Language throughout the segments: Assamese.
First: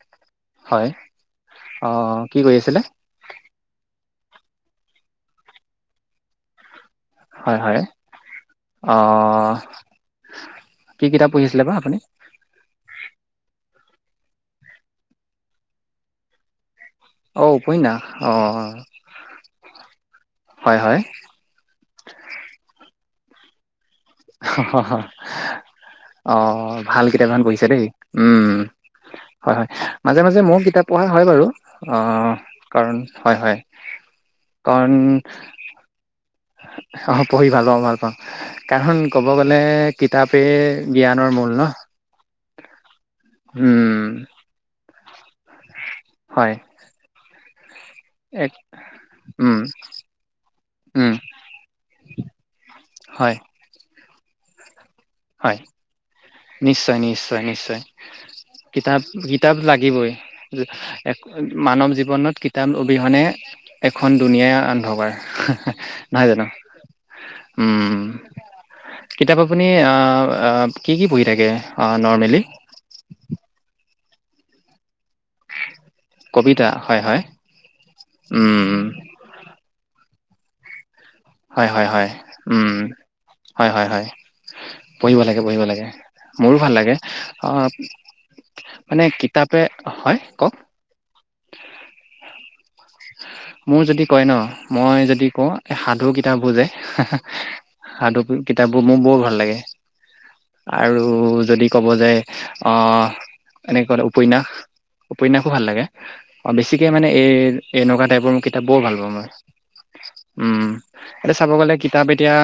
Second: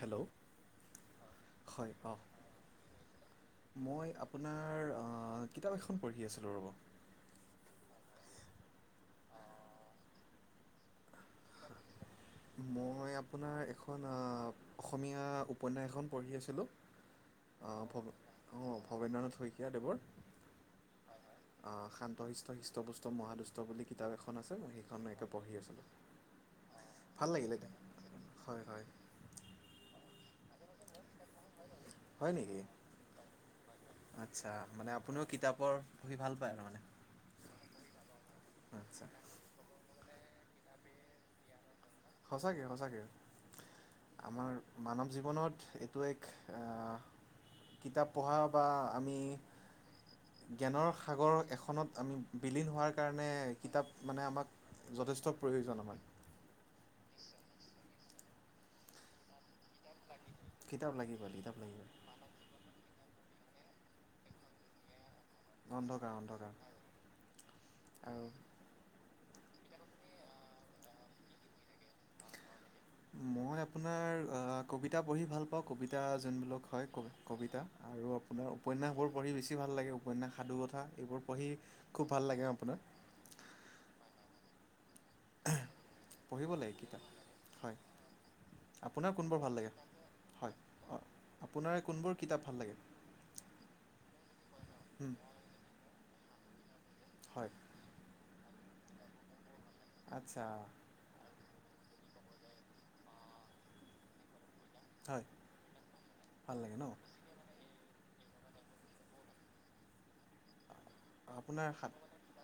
হেল্ল। হয় অঁ কি কৰি আছিলে? মই আপোনাৰ অঁ কিতাপ এখন পঢ়ি আছিলোঁ ৰ'ব। হয় হয় অঁ, কি কিতাপ পঢ়ি আছিলে বা আপুনি? মই আপোনাৰ এখন আ অসমীয়া উপন্যাস এখন পঢ়ি আছিলোঁ। অ' অঁ উপন্যাস ভৱ অ' অঁ ভবেন্দ্ৰনাথ শইকীয়া দেৱৰ। হয় হয়। অঁ শান্ত হিষ্ট হিষ্ট হৃষ্টপুষ্ট মহাদুষ্ট বুলি কিতাপ এখন আছে মই সেইখন একে পঢ়ি আছিলোঁ। অঁ ভাল কিতাপ এখন লাগিলে পঢ়িছা দে দেই উম। হয় হয় হয় হয়, মাজে মাজে ময়ো কিতাপ পঢ়া হয় বাৰু। হয় অঁ নেকি কাৰণ হয় হয় আচ্ছা মানে কাৰণ আপুনিও কিতাপৰ পঢ়ি ভাল পায় আৰু মানে? অঁ পঢ়ি ভাল পাওঁ ভাল পাওঁ, কাৰণ আচ্ছা ক'ব গ'লে কিতাপেই জ্ঞানৰ মূল ন। সঁচাকে সঁচাকে। উম। আমাৰ মানৱ জীৱনত এইটো এক হয় এহ কিতাপ পঢ়া এক বা আমি উম জ্ঞানৰ উম সাগৰ এখনত আমি বিলীন হোৱাৰ কাৰণে হয় কিতাপ মানে আমাক যথেষ্ চব হয় প্ৰয়োজন আমাৰ। নিশ্চয়, নিশ্চয়, নিশ্চয়, কিতাপ ভি কিতাপ লাগিবই, কিতাপ লাগিবই কিতাপ লাগিবই মানৱ জীৱনত কি তাপ অবিহনে এখন দুুনীয়া অন্ধকাৰ। অন্ধকাৰ নহয় জানো, অন্ধকাৰ উম। আৰু কিতাপ আপুনি আহ কি কি পঢ়ি থাকে নৰ্মেলি? মই আপোনাৰ কবিতা পঢ়ি ভাল পাও, কবিতা যোনবিলাক হয় কবি কবিতা আৰু আপোনাৰ উম উপন্যাসবোৰ পঢ়ি বেছি ভাল লাগে উপন্যাস সাধু কথা এইবোৰ পঢ়ি হয় হয় হয় খুব ভাল লাগে উম আপোনাৰ। হয় হয় হয়। পঢ়িব লাগে, পঢ়িব লাগে, পঢ়িব মোৰো ভাল লাগে। কিতাপ আহ হয় আপোনাৰ কোনবোৰ ভাল লাগে? হয় অঁ আপোনাৰ কোনবোৰ কিতাপ ভাল লাগে? মোৰ যদি কয় ন, মই যদি কওঁ এই সাধু কিতাপ তাপবোৰ যে হয় সাধু কিতাপ বোৰ মোৰ বৰ ভাল লাগে। আচ্ছা আৰু যদি ক'ব যায় আহ এনেকুৱা উপন্যাস। হয় উপন্যাসো ভাল লাগে, অ ভাল লাগে ন বেছিকে মানে এ এনেকুৱা টাইপৰ মোৰ কিতাপ বৰ ভাল পাওঁ মই, উম উম এতিয়া চাব আপোনাৰ গ'লে সাত কিতাপ এতিয়া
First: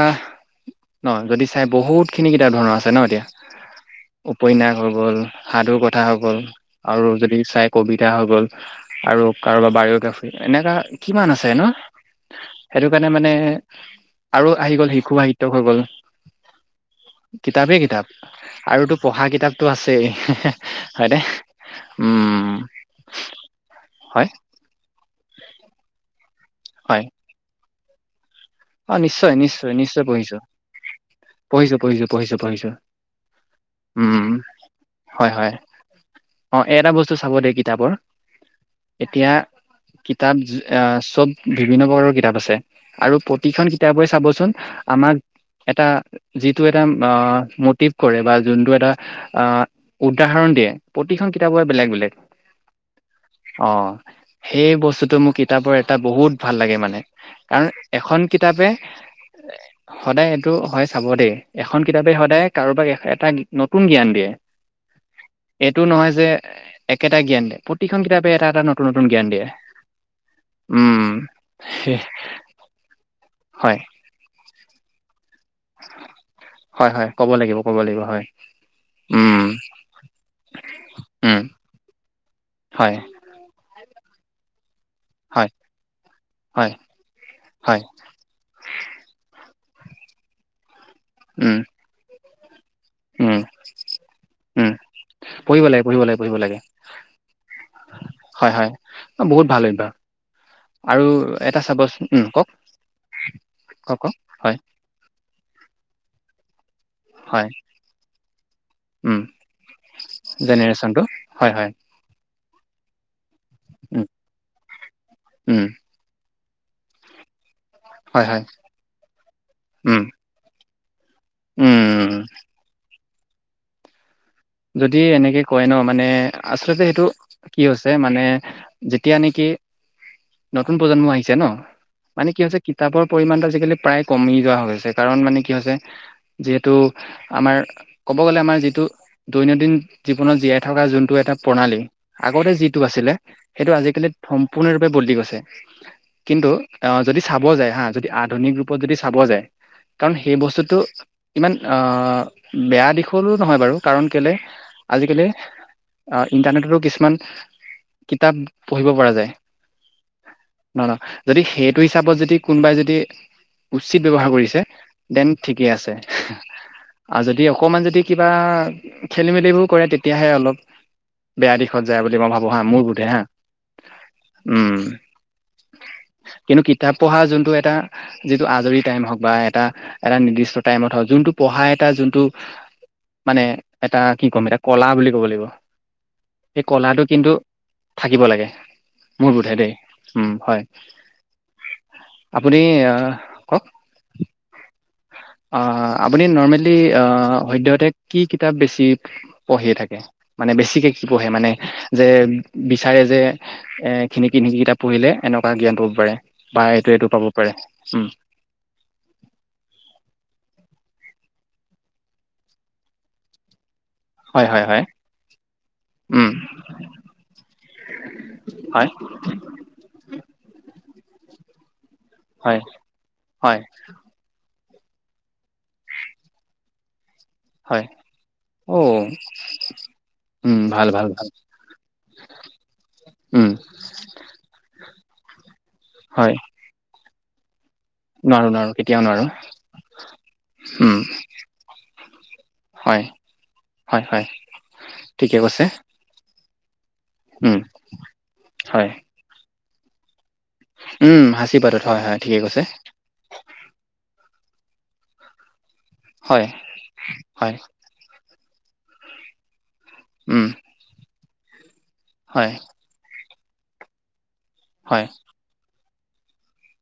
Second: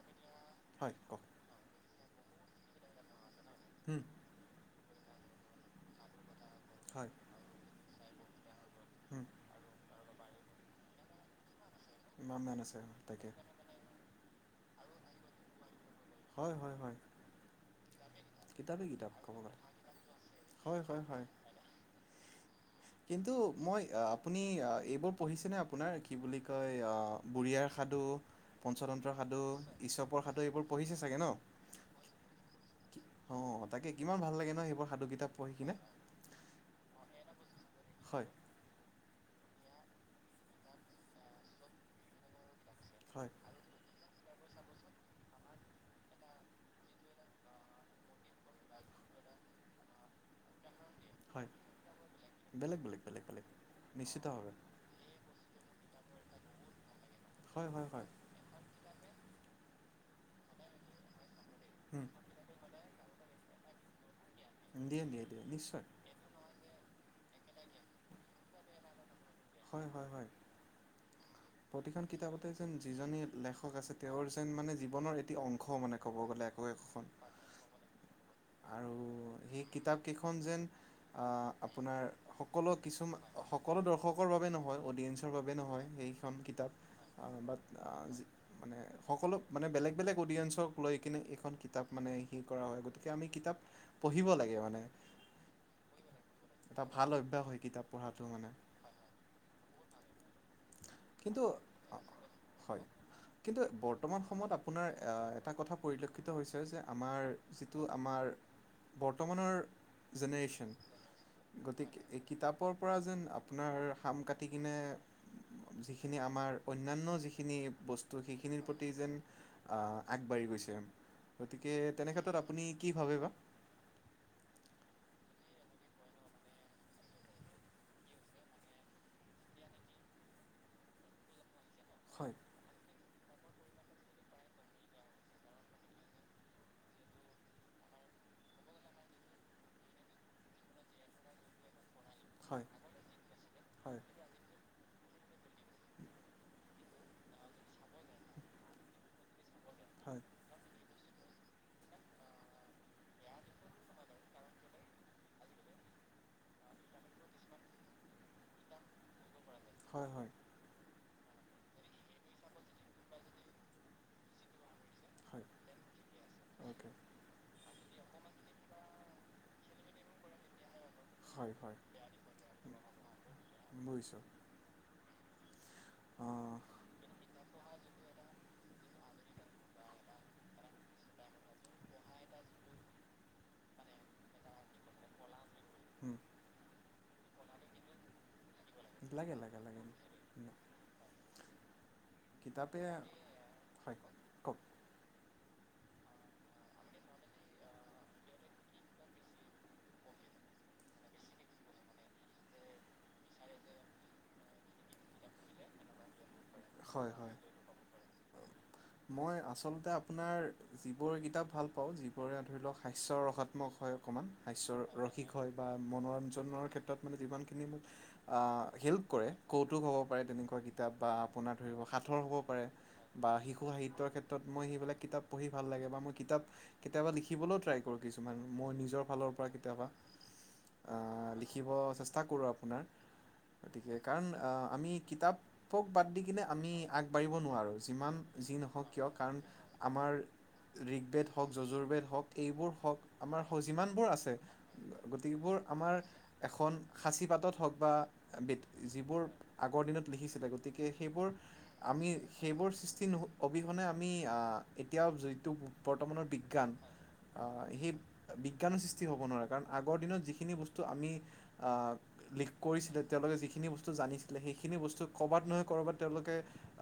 হয় ন যদি চাই বহুত খিনি কিতাপ ধৰণৰ আছে ন এতিয়া। [unintelligible] উপন্যাস হৈ গ'ল, সাধুৰ কথা হৈ গ'ল, হয় আৰু যদি চাই কবিতা হৈ গ'ল। উম, আৰু কাৰোবাৰ বায়োগ্ৰাফি এনেকা কিমান আছে ন, ইমান মান আছে সেইটো কাৰণে তাকে মানে আৰু আহি গ'ল শিশু সাহিত্য হৈ গ'ল। হয় হয় হয়। কিতাপেই কিতাপ কিতাপেই আৰুতো কিতাপ পঢ়া ক'ব গ'লে কিতাপটো আছেই হয় হয় হয়নে। হয় উম। কিন্তু মই হয় আপুনি এইবোৰ পঢ়িছেনে আপোনাৰ কি বুলি কয় অ হয় বুঢ়ী আইৰ সাধু, অ পঞ্চতন্ত্ৰৰ নিশ্চয় সাধু, নিশ্চয় নিশ্চয় ঈশপৰ পঢ়িছো সাধু, এইবোৰ পঢ়িছে চাগে পঢ়িছো পঢ়িছো পঢ়িছো পঢ়িছো ন? অঁ তাকে উম কিমান ভাল লাগে নহয় সেইবোৰ সাধু হয় কিতাপ হয় পঢ়ি কিনে। অ এটা বস্তু চাব দেই কিতাপৰ, হয়। এতিয়া কিতাপ চব বিভিন্ন প্ৰকাৰৰ কিতাপ আছে। আৰু হয় প্ৰতিখন কিতাপ পৰে চাবচোন আমাক, এটা যিটো এটা মটিভ কৰে বা যোনটো এটা আহ উদাহৰণ দিয়ে, প্ৰতিখন হয় কিতাপৰে বেলেগ বেলেগ, বেলেগ বেলেগ বেলেগ বেলেগ অ নিশ্চিতভাৱে সেই বস্তুটোৱে মোক কিতাপৰ এটা বহুত ভাল লাগে মানে। কাৰণ হয় হয় হয় এখন কিতাপে, সদায় সেইটো হয়, চাব দেই এখন উম, কিতাপে সদায় কাৰোবাক এটা নতুন জ্ঞান দিয়ে, দিয়ে দিয়ে দিয়ে এইটো নিশ্চয় নহয় যে একেটা জ্ঞান দিয়ে, প্ৰতিখন কিতাপে এটা এটা নতুন নতুন জ্ঞান দিয়ে। হয় হয় হয়। উম। হে প্ৰতিখন কিতাপতে যেন যিজনী লেখক হয়, আছে তেওঁৰ যেন মানে জীৱনৰ এটি অং শ মানে ক'ব গ'লে একো একো হয়, হয়, খন। ক'ব লাগিব, ক'ব লাগিব, হয়। আৰু উম, সেই কিতাপকেইখন যেন, অ, উম, আপোনাৰ সকলো হয়, কিছুমান সকলো দৰ্শকৰ বাবে নহয়, অদিয়েঞ্চৰ হয়, বাবে নহয়। সেই এখন হয়, কিতাপ, বাট হয়, মানে, সকলো মানে বেলেগ-বেলেগ অডিয়েঞ্চক লৈ কিনে এইখন উম, কিতাপ মানে সি কৰা হয়, গতিকে আমি উম, কিতাপ পঢ়িব লাগে উম, মানে। পঢ়িব লাগে, পঢ়িব লাগে, পঢ়িব লাগে, এটা ভাল অভ্যাস হয় কিতাপ পঢ়াটো মানে। হয়, হয়। বহুত ভাল অভ্যাস। আৰু কিন্তু এটা চাবচোন, উম, কওক, হয়। কিন্তু কওক, কওক! বৰ্তমান সময়ত হয়, আপোনাৰ এটা কথা পৰিলক্ষিত হৈছে যে আমাৰ হয়, যিটো, আমাৰ উম, বৰ্তমানৰ জেনেৰেশ্যন জেনেৰেশ্যনটো, হয়, হয়। গতিকে এই কিতাপৰ পৰা যেন আপোনাৰ, উম, সাম কাটি কিনে উম, যিখিন আমাৰ, অন্যান্য যিখিনি বস্তু, হয়, হয়, সেইখিনিৰ প্ৰতি যেন, উম, আ বাঢ়ি গৈছে, গতিকে উম, তেনেক্ষেত্ৰত আপুনি কি ভাবে বা? যদি এনেকে কয় ন, মানে আচলতে সেইটো কি হৈছে, মানে যেতিয়া নেকি, নতুন প্ৰজন্ম আহিছে ন! মানে হয় কি হৈছে, কিতাপৰ পৰিমাণটো আজিকালি প্ৰায় কমি যোৱা হৈ গৈছে, কাৰণ মানে কি হৈছে যিহেতু, আমাৰ ক'ব গ'লে, আমাৰ যিটো দৈনন্দিন জীৱনত জীয়াই থকাৰ যোনটো এটা প্ৰণালী আগতে হয় যিটো আছিলে, সেইটো হয় আজিকালি সম্পূৰ্ণৰূপে বদলি গৈছে। কিন্তু যদি চাব যায় হা, যদি আধুনিক ৰূপত যদি চাব যায়, কাৰণ হয় সেই বস্তুটো ইমান বেয়া দিশৰো নহয় বাৰু! কাৰণ কেলেই, আজিকালি ইণ্টাৰনেটতো কিছুমান কিতাপ পঢ়িব পৰা যায়। হয়, হয়। নহ, নহ, যদি সেইটো হিচাপত যদি কোনবাই যদি উচিত ব্যৱহাৰ কৰিছে দেন, হয় ঠিকে আছে, অ'কে আৰু যদি অকমান যদি কিবা খেলি-মেলিবোৰ কৰে, তেতিয়াহে অলপ হয় বেয়া হয় দিশত যায় বুলি মই ভাবো হা, মোৰ বোধে, হা। বুজিছোঁ উম। অঁ কিন্তু কিতাপ পঢ়া, যোনটো এটা আজৰি টাইম হওক বা এটা, এটা নিৰ্দিষ্ট টাইমত হওক, যোনটো পঢ়া এটা যোনটো মানে এটা কি ক'ম, এটা কলা বুলি ক'ব লাগিব। উম। এই কলাটো কিন্তু থাকিব লাগে, মোৰ লাগে বোধে লাগে দেই, লাগে উম, হয়। আপুনি কিতাপে, আহ কওক হয়, কওক। আপুনি নৰ্মেলি, আ, সদ্যহতে কি কিতাপ বেছি পঢ়িয়েই থাকে? মানে বেছিকে কি পঢ়ে মানে, যে বিচাৰে যে এ এইখিনি কিনি কিতাপ পঢ়িলে, এনেকুৱা জ্ঞান পাব পাৰে, বা এইটো-এইটো হয় পাব হয় পাৰে। উম। মই আচলতে আপোনাৰ যিবোৰ কিতাপ ভাল পাওঁ, যিবোৰে ধৰি লওক, হাস্যৰ ৰসত [unintelligible] হয় অকণমান, হয় হয় হাস্য হয় ৰসিক হয়, বা উম মনোৰঞ্জনৰ ক্ষেত্ৰত মানে যিমানখিনি মোক আ, হয় হেল্প কৰে। কৌতুক হ'ব পাৰে, তেনেকুৱা কিতাপ বা আপোনাৰ ধৰিব সাঁথৰ হ'ব হয় পাৰে, বা হয় শিশু সাহিত্য ক্ষেত্ৰত মই সেইবিলাক কিতাপ পঢ়ি ভাল লাগে, বা মই কিতাপ কেতিয়াবা লিখিবলৈও হয় ট্ৰাই কৰোঁ কিছুমান, মই অ নিজৰ ফালৰ পৰা কেতিয়াবা। উম ভাল ভাল ভাল লিখিব চেষ্টা কৰোঁ আপোনাৰ। উম গতিকে কাৰণ আ আমি কিতাপক বাদ দি হয় কিনে আমি আগবাঢ়িব নোৱাৰোঁ যিমান নোৱাৰো যি নোৱাৰো নহওক কেতিয়াও কিয় নোৱাৰো কাৰণ আমাৰ উম ঋকবেদ হওক, যযুৰ বেদ হওক এইবোৰ হওক, হয় আমাৰ হ হয় যিমানবোৰ হয় আছে গতিকে ঠিকে এইবোৰ কৈছে আমাৰ এখন সাচি উম পাতত হওক বা বিদ হয় যিবোৰ আগৰ দিনত লিখিছিলে গ তিকে উম সেইবোৰ সাঁচি পাতত হয় আমি হয় ঠিকে কৈছে সেইবোৰ সৃষ টি নু অবিহনে আমি আ এতিয়াও [unintelligible] বৰ্তমানৰ হয় বিজ্ঞান আ হয় সেই বিজ্ঞানৰ সৃষ্টি হ'ব নোৱাৰে কাৰণ আগৰ দিনত উম যিখিনি বস টো আমি আ লিখ হয় কৰিছিলোঁ তেওঁলোকে যিখিনি বস্তু জানিছ লে সেইখিনি বস্তু হয় ক'ৰবাত নহয় ক'ৰবাত তেওঁলোকে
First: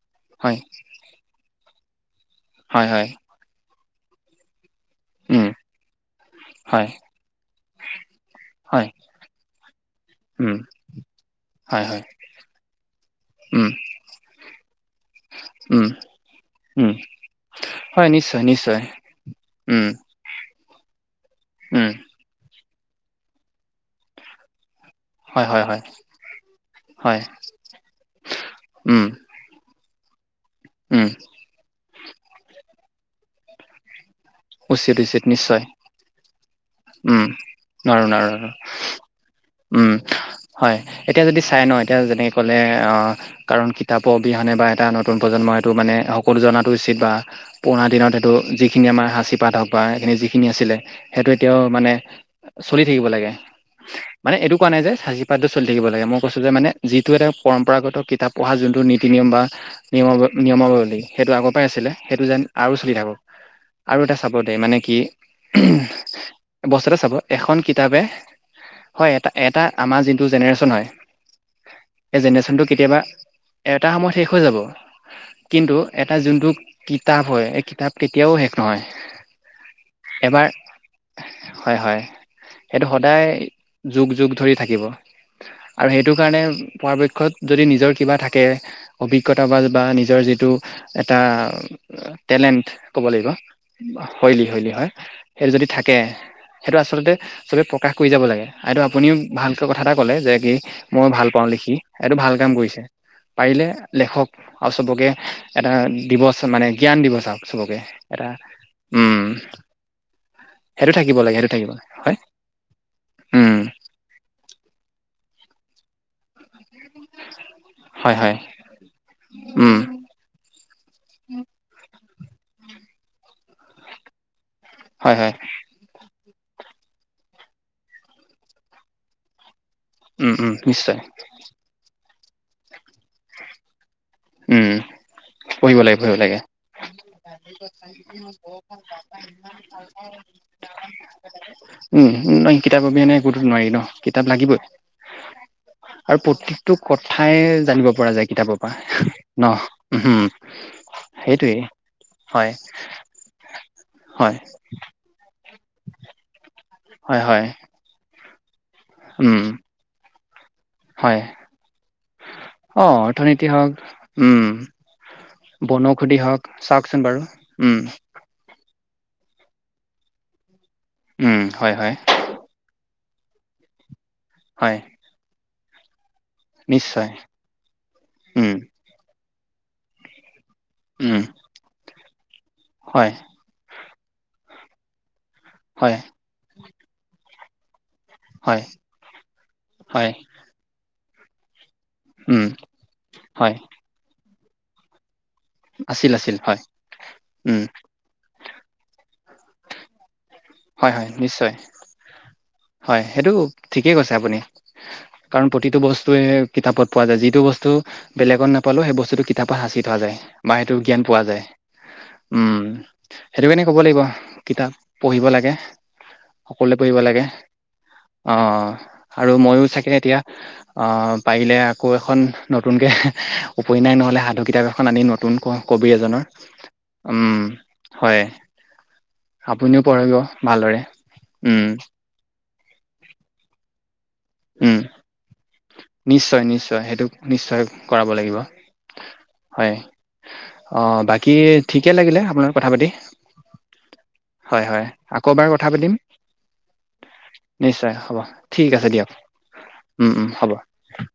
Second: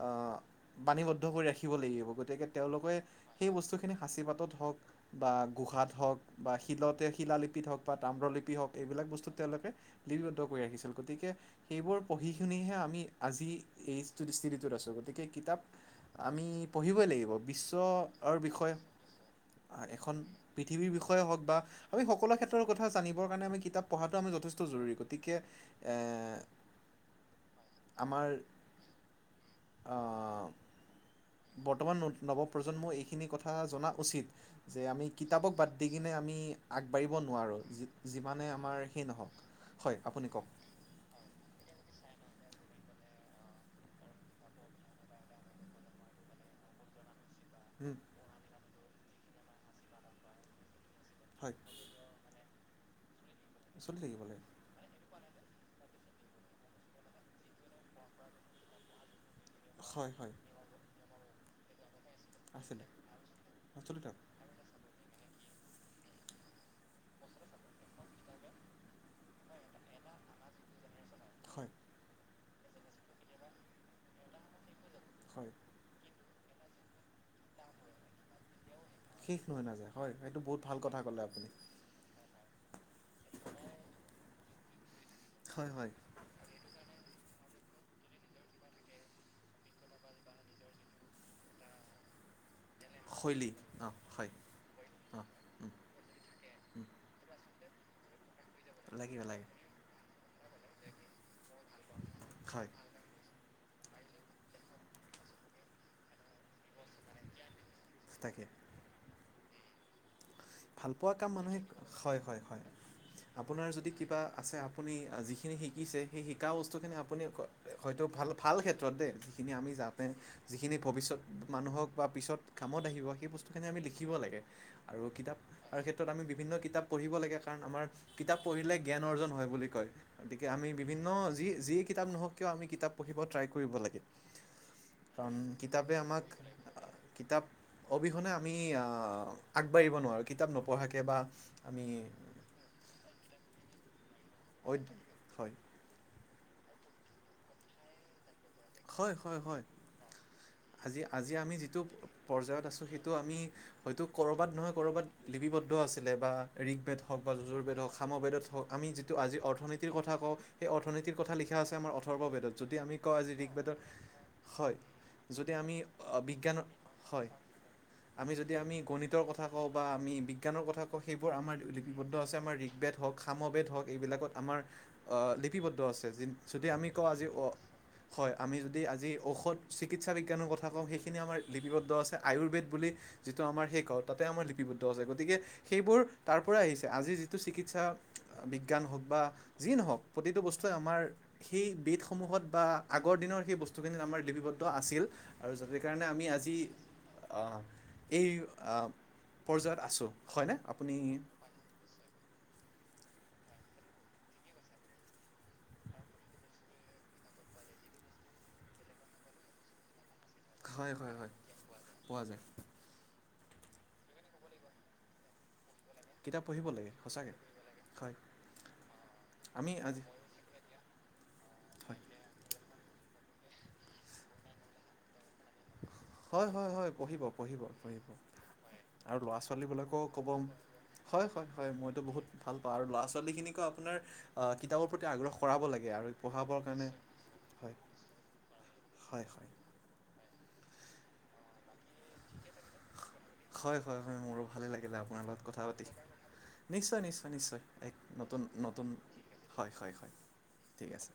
আ [inaudible] বাণীবদ্ধ কৰি ৰাখিব লাগিব গতিকে হয় তেওঁলোকে হয় সেই বস্তুখিনি সাঁচি পাতত হওক বা উম গুহাত হওক বা হয় শিলতে, শিলালিপিত হওক বা তাম্ৰলিপি হওক হয় এইবিলাক বস্তুত তেওঁলোকে লিপিবদ্ধ উম কৰি ৰাখিছিল গতিকে হয় হয় সেইবোৰ পঢ়ি শুনিহে আমি আজি উম এই স্তোত স্থিতিটোত আছোঁ গতিকে কিতাপ উম আমি উম পঢ়িবই লাগিব, হয় বিশ্বৰ নিশ্চয় বিষয়ে নিশ্চয় আ উম এখন পৃথিৱীৰ বিষয়ে হওক বা উম আমি সকলো ক্ষেত্ৰৰ কথা জানিবৰ কাৰণে আমি কিতাপ পঢ়াটো আমি যথেষ্ট জৰুৰী গ তিকে হয় হয় হয় এ হয় আমাৰ উম আ উম। বৰ্তমান ন নৱপ্ৰজন্মই এইখিনি কথা জনা উচিত। যে উচিত আমি উচিত কিতাপক নিশ্চয় বাদ দি কিনে আমি আগবাঢ়িব উম নোৱাৰোঁ, যি নোৱাৰো নোৱাৰো যিমানে নোৱাৰো। আমাৰ সেই নহওক। উম হয় আপুনি কওক? হয় এতিয়া যদি চাই ন এতিয়া যেনেক কলে অ কাৰণ কিতাপৰ অবিহনে বা এটা নতুন প্ৰজন্মই সেইটো মানে সকলো জনাটো উচিত বা পুৰণা দিনত সেইটো যিখিনি আমাৰ সাঁচিপাত হওক বা সেইখিনি যিখিনি আছিলে সেইটো হয় এতিয়াও মানে এ চলি থাকিব লাগে। চলি থাকিবলে। মানে এইটো কোৱা নাই যে সাঁচি পাতটো চলি থাকিব লাগে, মই কৈছোঁ যে মানে যিটো এটা পৰম্পৰাগত কিতাপ পঢ়া যোনটো নীতি- নিয়ম বা হয় নিয়মাৱ হয় নিয়মাৱলী সেইটো আগৰ পৰাই আছিলে সেইটো যেন আৰু আছিলে চলি থাকক আৰু চলি এটা থাকক বদে মানে কি উঁহুম বস্তুতে চাব এখন কিতাপে হয় এটা এটা আমাৰ যোনটো জেনেৰেশ্যন হয় হয়। জেনেৰেচনটো কেতিয়াবা, এটা সময়ত শেষ হৈ যাব। হয়। কিন্তু এটা যোনটো কিতাপ হয় এই কিতাপ কেতিয়াও শেষ নহয়। শেষ নহয় নাযায়, হয় এইটো এবাৰ বহুত ভাল কথা ক'লে আপুনি। হয় হয়, সেইটো সদায় যুগ - যুগ ধৰি থাকিব হয় আৰু হয় সেইটো কাৰণে পৰাপক্ষত যদি নিজৰ কিবা থাকে অভিজ্ঞতা বা বা নিজৰ যিটো এটা টেলেণ্ট ক'ব লাগিব, শৈলী অঁ হয় শৈলী - শৈলী হয় অঁ সেইটো যদি থাকে সেইটো আচলতে চবেই প্ৰকাশ কৰি যাব লাগে। এইটো আপুনিও লাগিব লাগে ভালকৈ কথা এটা ক'লে যে কি মই ভাল পাওঁ লিখি এইটো ভাল কাম হয় কৰিছে। পাৰিলে লেখক আৰু চবকে এটা দিৱস মানে জ্ঞান দিৱস চাওক চবকে এটা, তাকে উম। সেইটো ভালপোৱা থাকিব কাম লাগে সেইটো মানুহে থাকিব লাগে হয় হয়। উম আপোনাৰ যদি কিবা আছে। আপুনি যিখিনি শিকিছে সেই শিকা বস্তু খিনি আপুনি আপুনি হয়তো হয় ভাল হয় ভাল ক্ষেত্ৰত দেই যিখিনি আমি উম যা যিখিনি ভৱিষ্যত মানুহক বা পিছত কামত আহিব সেই বস্তুখিনি আমি লিখিব লাগে। আৰু হয় হয় কিতাপ, আৰু ক্ষেত্ৰত আমি বিভিন্ন কিতাপ, পঢ়িব লাগে। কাৰণ -আমাৰ কিতাপ পঢ়িলে জ্ঞান, অৰ্জন হয় বুলি কয়। উম গতিকে উম আমি নিশ্চয় বিভিন্ন যি যিয়ে কিতাপ নহওঁক কিয় আমি কিতাপ পঢ়িব ট্ৰাই কৰিব লাগে। উম কাৰণ পঢ়িব -কিতাপে, লাগে পঢ়িব আমাক লাগে কিতাপ অবিহনে আমি আগবাঢ়িব নোৱাৰোঁ [unintelligible] কিতাপ, নপঢ়াকে বা আমি উম নহ কিতাপ, অবি এনে একোতো নোৱাৰি ন কিতাপ লাগিবই। হয় আৰু প্ৰতিটো কথাই জানিব পৰা যায়। কিতাপৰ পৰা হয় হয় ন হয় উম আজি- আজি আমি সেইটোৱেই যিটো হয়, পৰ্যায়ত আছো সেইটো আমি হয়, হয়াত নহয়। লিপিবদ্ধৰ আছিলে বা ঋকবেদ, হওক হয়, বা হয়, যুজুৰ বেদ, হওক সামবেদত, হওক আমি আজি উম, অৰ্থনীতি কথা কওঁ সেই অৰ্থনীতিৰ হয়। কথা লিখা আছে আমাৰ অথৰ্ববেদত যদি আমি অ', কওঁ আজি অৰ্থনীতি ঋক হওঁক, বেদত উম, হয়, যদি আমি বনৌষধি অ' হওঁক বিজ্ঞানৰ চাওকচোন বাৰু। হয়। উম, আমি যদি আমি গণিতৰ, কথা কওঁ বা আমি বিজ্ঞানৰ, কথা কওঁ সেইবোৰ উম, আমাৰ হয়, হয়, লিপিবদ্ধ আছে আমাৰ ঋকবেদ, হওক সামবেদ, হওক এইবিলাকত আমাৰ হয়, লিপিবদ্ধ আছে। য যদি আমি কওঁ নিশ্চয়, আজি অ'। হয়, উম, আমি যদি আজি ঔষধ, চিকিৎসা বিজ্ঞানৰ, কথা কওঁ সেইখিনি উম, আমাৰ লিপিবদ্ধ আছে আয়ুৰ্বেদ, বুলি হয়, যিটো আমাৰ শেষওঁ তাতে আমাৰ লিপিবদ্ধ আছে গতিকে হয়, সেইবোৰ তাৰ পৰা আহিছে আজি যিটো চিকিৎসা। হয়, বিজ্ঞান হওক বা যিয়ে নহওক হয়, প্ৰতিটো বস্তুৱে আমাৰ সেই বেদসমূহত উম, বা আগৰ দিনৰ হয়, সেই বস্তুখিনিত আমাৰ লিপিবদ্ধ আছিল। আৰু যাতে কাৰণে আছিল, আমি আছিল, আজি হয়, উম, অ'। এই পৰ্যায়ত আছোঁ হয়নে? আপুনি হয়-হয় নিশ্চয়। হয়, সেইটো ঠিকেই কৈছে আপুনি কাৰণ প্ৰতিটো বস্তুৱে কিতাপত পোৱা যায়। যিটো বস্তু বেলেগত নাপালো সেই বস্তুটো কিতাপত সাঁচি থোৱা যায়। বা সেইটো হয় জ্ঞান হয় পোৱা হয় যায় পোৱা যায় উম। সেইটো কাৰণি ক'ব লাগিব কিতাপ পঢ়িব লাগে, সকলোৱে পঢ়িব লাগে। হয় অ' আৰু ময়ো আমি চাগে আজি এতিয়া পাৰিলে আকৌ হয় এখন নতুনকৈ উপন্যাস নহ'লে সাধু কিতাপ এখন আনি নতুন কবি, এজনৰ হয় হয় হয় পঢ়িব উম, পঢ়িব পঢ়িব হয়। আৰু ল'ৰা- আপুনিও ছোৱালীবিলাকে পঢ়িব ক'ব ভালদৰে হয়। হয়। উম হয়। মইতো বহুত ভাল পাওঁ আৰু ল'ৰা ছোৱালী খিনিকো আপোনাৰ আহ, উম কিতাপৰ, প্ৰতি আগ্ৰহ কৰাব লাগে আৰু নিশ্চয়। পঢ়াবৰ নিশ্চয়। কাৰণে সেইটো নিশ্চয় হয় কৰাব লাগিব হয়। অ' বাকী ঠিকে লাগিলে আপোনাৰ কথা পাতি হয় হয় হয়। মোৰো ভালে হয় লাগিলে আপোনাৰ আকৌ লগত এবাৰ কথা পাতি পাতিম নিশ্চয়। নিশ্চয়। নিশ্চয়। এক হ'ব নতুন ঠিক -নতুন আছে দিয়ক হয়। হয়। উম হয়। উম হ'ব ঠিক আছে।